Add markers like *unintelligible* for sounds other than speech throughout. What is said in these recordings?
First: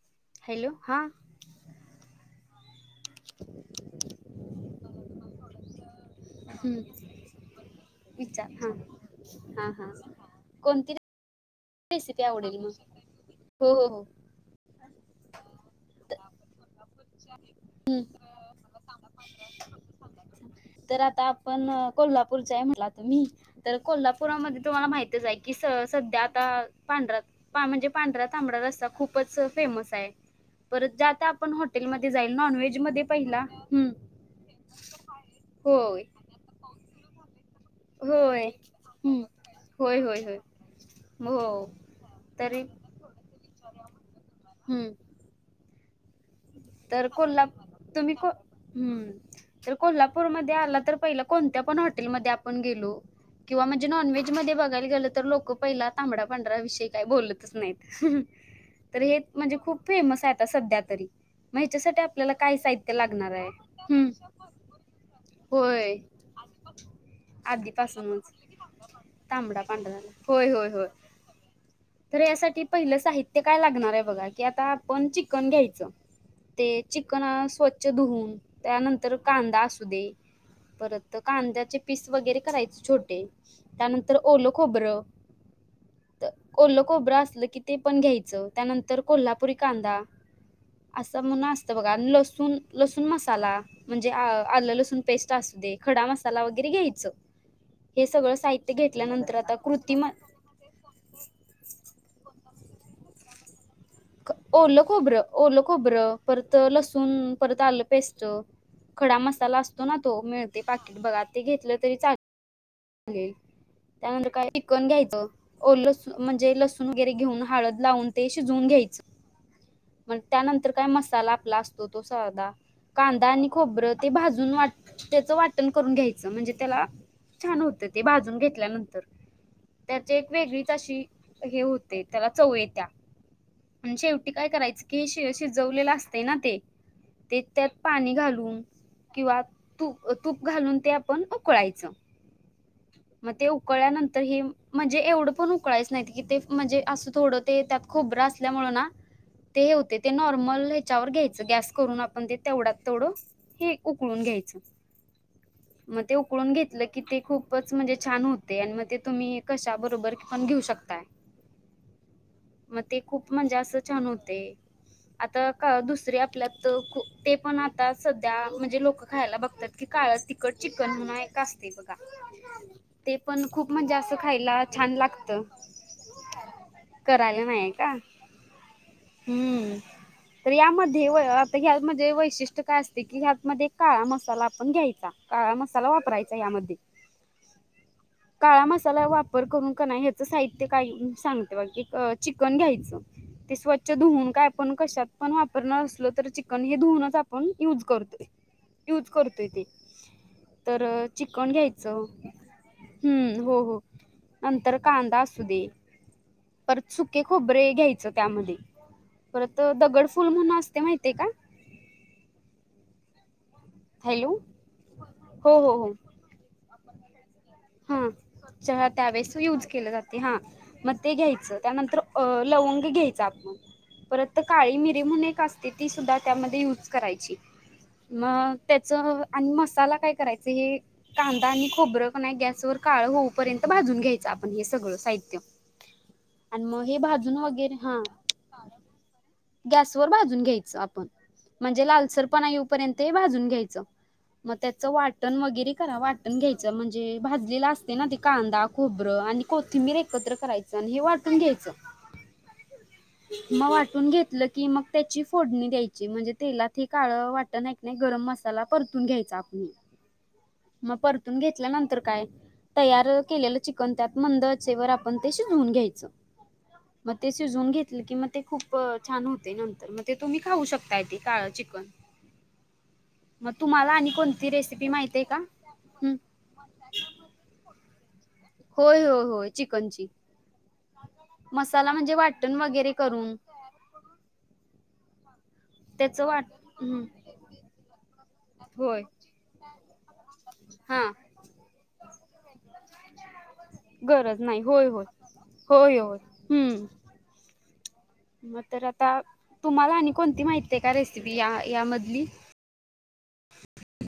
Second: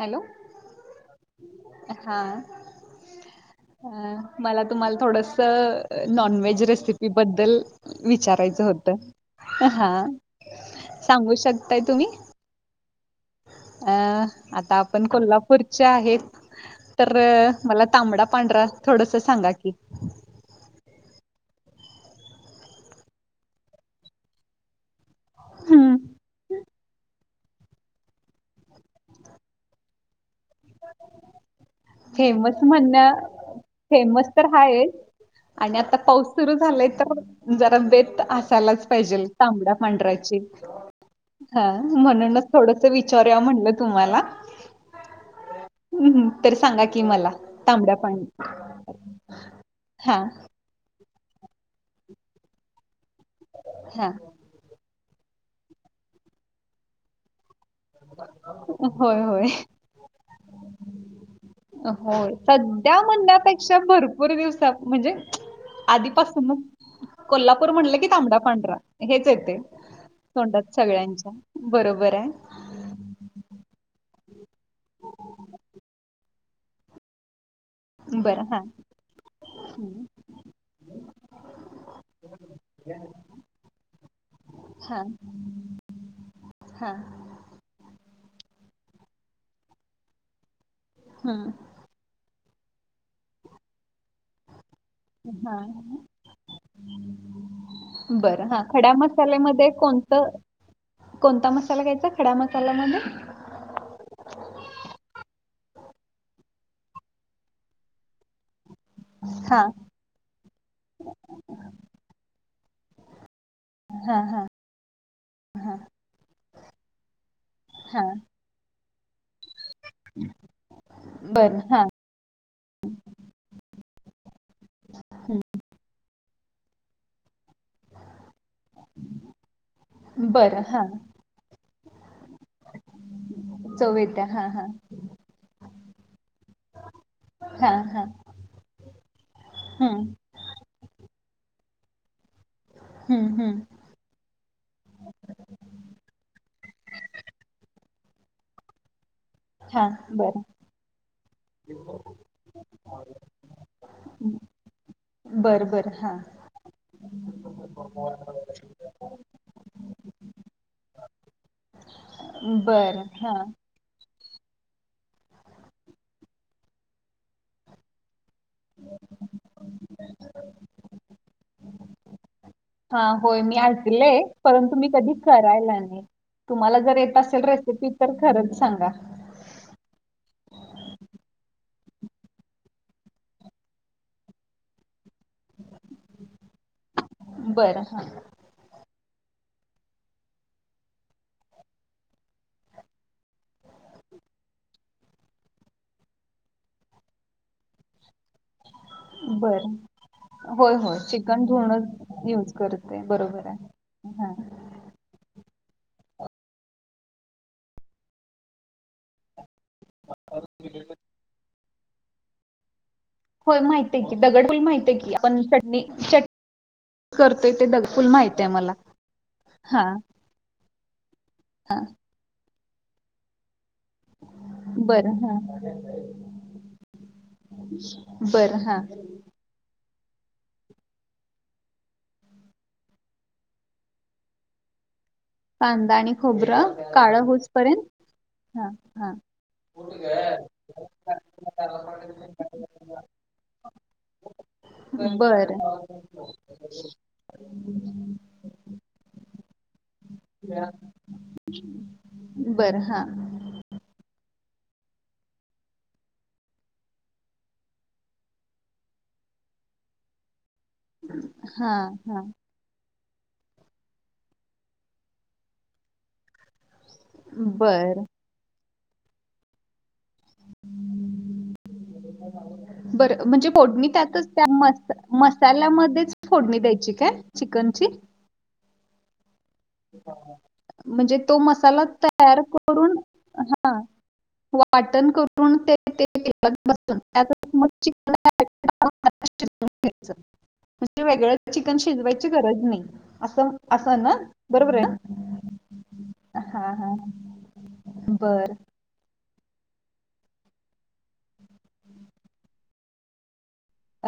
Hello हा *inaudible* मला तुम्हाला थोडस नॉन व्हेज हम्म रेसिपी बद्दल विचार विचारायचं हा होत होत. हा हा सांगू शकता सती आवडेल ना अं आता आपण कोल्हापूरचे आहेत तर मला तांबडा पांढरा थोडस सांगा की पण कोल्हापूर च आहे म्हटला तुम्ही तर कोल्हापुरामध्ये तुम्हाला माहितच आहे की स सध्या पांढर्या म्हणजे पांढऱ्या तांबडा रस्ता खूपच फेमस आहे परत ज आता आपण हॉटेलमध्ये जाईल फेमस नॉनव्हेज मध्ये म्हणण्या पहिला हम्म *inaudible* फेमस तर हायच आणि आता होय पाऊस सुरू झालाय तर जरा बेत होय असायलाच हम्म पाहिजे तांबड्या होय होय पांढऱ्याची होय हो हा म्हणूनच तरी थोडस विचारूया म्हटलं तुम्हाला हम्म हम् हम तर सांगा कि मला कोल्हा तांबड्या तुम्ही पाणी को हम्म तर हा कोल्हापूरमध्ये आला तर पहिला कोणत्या पण हॉटेल मध्ये आपण गेलो म्हणजे हां. नॉनव्हेज मध्ये बघायला गेल तर लोक पहिला तांबड्या पांढऱ्याविषयी काही बोलतच नाहीत तर हे होय, होय. म्हणजे खूप फेमस आहेता सध्या तरी मग ह्याच्यासाठी हो आपल्याला काय साहित्य सध्या लागणार आहे म्हण्यापेक्षा हम्म भरपूर दिवसा म्हणजे होय आधीपासूनच कोल्हापूर म्हटलं की आधीपासूनच तांबडा पांढरा हेच येतय तांबडा पांढरा होय होय तोंडात होय सगळ्यांच्या बरोब तर यासाटी पहिल साहित्य काय लागणारय बघा की आता आपण चिकन घ्यायच ते चिकन अस् स्वच्छ धुवून बरं हां, त्यानंतर कांदा असूदे परत कांद्याचे पीस वगैरे करायचे छोटे त्यानंतर ओलं खोबरं. *inaudible* तर ओलं हां. खोबरं असलं की ते पन घ्यायचं त्यानंतर कोल्हा पुरी कांदा असं म्हनून हं, असतं बघा लसून लसून मसाला. म्हंजे आ आलं लसून पेस्ट असते हां. खडा मसाला वगैरे घ्यायचं. हे सगळं बर हां साहित्य खड्या घेतल्यानंतर आता मसाल्यामध्ये कृती म कोन्त कोनता मसाला घ्यायचा खडा म साल्यामधे? क ओलं खोबरं ओलंखोबरं परत अ लसून परत आलं पेस्ट. खडा मसाला हां, असतोना तो मिळतय पाकिट बघा ते घेतलं तरी चाल लेल *unintelligible* त्यानंतर काय चिकन घ्यायचं ओल स म्हंजे लसून वगैरे घेऊन हळद लावून हां. ते शिजवून घ्यायचं. मगं त्यानंतर काय मसाला आपला बरं हां. असतो तो साधा., कांदा आणि खोबरं ते भाजून वाट तेचं वाटन करून घ्यायचं म्हंजे तेला छान होत ते भाजून घेतल्यानंतर त्याचे एक बरं वेगळीच हां. अशी हे हो त्याला चव येत्या अन् चव येत्या. शेवटी काय हां, हां. करायचंकी शि शिजवलेलं असतंयना ते. ते त्यात हां, हां. पाणी घालून किंवा तू हं. तूप घालून ते आपण उकळायच, *unintelligible* मते उकळल्यानंतर हे म्हंजे एवढं पण उकळायच नाइतकी ते म्हंजे असं थोडं ते त्यात खोबरं असल्यामुळंना तेहे हां. होतय ते बरं. नॉर्मल ह्याच्यावर घ्यायच गॅस करून आपण ते तेवढ्यात तेवढं हे उकळून घ्यायचं. *unintelligible* बरं. मगं ते हां. उकळून घेतलं की ते खूपच म्हंजे छान होतय आणि मगं ते तुम्ही कशाबरोबर पण घेऊ शकताय. मगं ते बरं. खूप हां. म्हंजे असं छान होते आता का दुसऱ्या आपल्यात खो ते पण आता स त्या म्हंजे लोकं खायला बघतात की काळ तिखट चिकनमूनाय एक असतयं बगा. ते हां. होय, पण मी खूप म्हंजे असं ऐकलंय, खायला परंतु मी छान कधी लागतं. करायला नाही. तुम्हाला जर येत असेल करायला नाह्ये रेसिपी का? तर खरंच सांगा. हम्म. तर यामध्ये वळवा आपला मध्ये वैशिष्ट काय असते की ह्यातमध्ये काळा मसाला आपण घ्यायचा काळा मसाला वाप चा यामध्ये बरं. हां. काळा मस साला वापर करून कानाइ ह्याच साहित्य काय मी सांगते बग अ चिकन घ्यायचं ते स्व च्छ धुन कायपण कशात पण वापरणार असलो तर चिकन हे धुनच आपण युज करतोय. यूज करतोयते बरं. होय, होय. तरं चिकन कन घ्यायच धुवूनच यूज करते. हं बरोबर आहे. हो हो हां. नंतर कांदा अस सुदे परत सुके खोबरे घ्यायच त्यामध्ये परत त दगड फुल म्हनून असतय माहितीये का? होय माहितय की हॅलो दगडफुल माहितकी आपन हो हो चटणी हो चट करतोय ते दगडफूल माहिती आहे मला. हा त्यावेेळेस युज केलं हां, जाते हा. मगं ते घ्यायचं हां. त्यानंतर अ लवंग घ्यायचं आपण परत काळी मिरी बरं. म्हणून हां. एक असते ती सुद्धा त्यामध्ये युज करायची. मगं बरं. हां. त्याच ह आन मसाला काय करायच हे कांदा आनी खोबरं कनाय गॅस स्वर काळ होऊपर्यंत भाजून घ्यायचं आपण हे सगळं साहि कांदा आणि खोबरं काळं हुस पर्यंत हा हा. गॅस वर भाजून घ्यायच आपण म्हणजे लालसरपणा येऊपर्यंत हे भाजून घ्यायचं मगं त्याचं वाटण बरं. वगैरे करा वाटण घ्यायचं म्हणजे भाजलेला अस ना ते कांदा खोबरं आणि कोथंबी करायच हे वाटून घ्यायच, बरं. हां. मगं वाटून घेतलं कि मगं त्याची फोडणी द्यायची म्हणजे तेलात काळं वाट नाही नाही गरम मसाला परतून घ्यायचा आपण मगं परतून घेतल्या हां, नंतर हां. काय तयार के चिकन त्यात मंद‌ आचेवर आपण ते शिजून घ्यायचं मगं ते शिजून घेतले बरं. की मगं ते खूप छान होते नंतर म ते तुम्ही खाऊ शकता य तेे काळं चिकन बर म्हणजे मग फोडणी तुम्हाला आणि त्यातच त्या कोणती म रेसिपी माहिती आहे का? मसाल्यामध्येच हम्म. फोडणी द्यायची काय चिकनची? होय होय होय चिकनची म्हणजे तो मसाला म्हणजे तयार वाटण वगैरे करून हा, वाटण करून ते ते... त्याच वाट हम्म आताज होय घ्याच हा म्हणजे वेगळं चिकन शिजवायची गरज नाही... अस असं ना... गरज नाही होय बरोबर आहे ना? होय होय होय हां, हम् हां. बरं. मग आता... तुम्हाला आणि कोणती माहिती का रेसिपी यामधली...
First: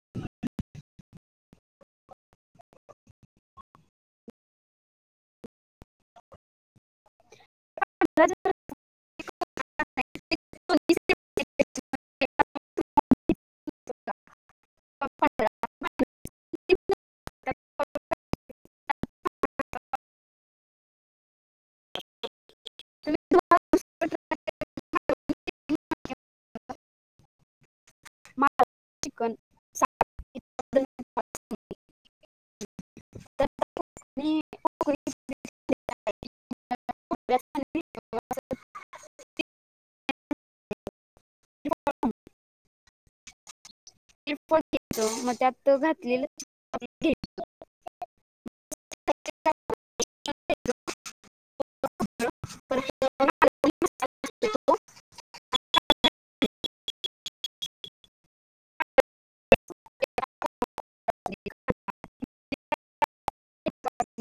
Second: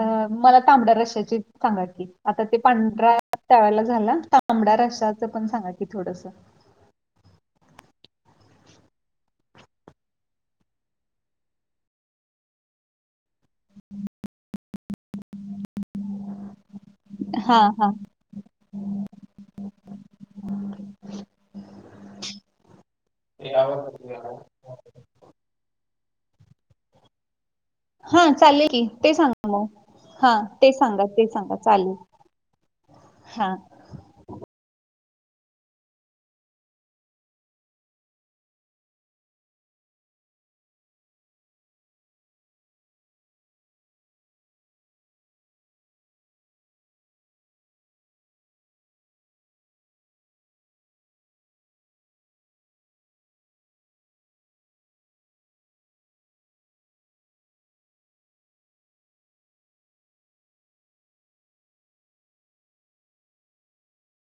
अ मला तांबड्या रस्साची सांगाी आता ते पांढरा त्यावेळेला झाला तांबड... रस्साच पण सांगा की थोडस... *unintelligible* *unintelligible* *unintelligible* हा हा.... *unintelligible* ते आव.. हा चालेल की ते चिकन सांगा मग हा ते सांगा ते सांगा चालेल... तर मी.. ह म आहे पणेत मग त्यात त घातले... ह *unintelligible* *unintelligible* *unintelligible*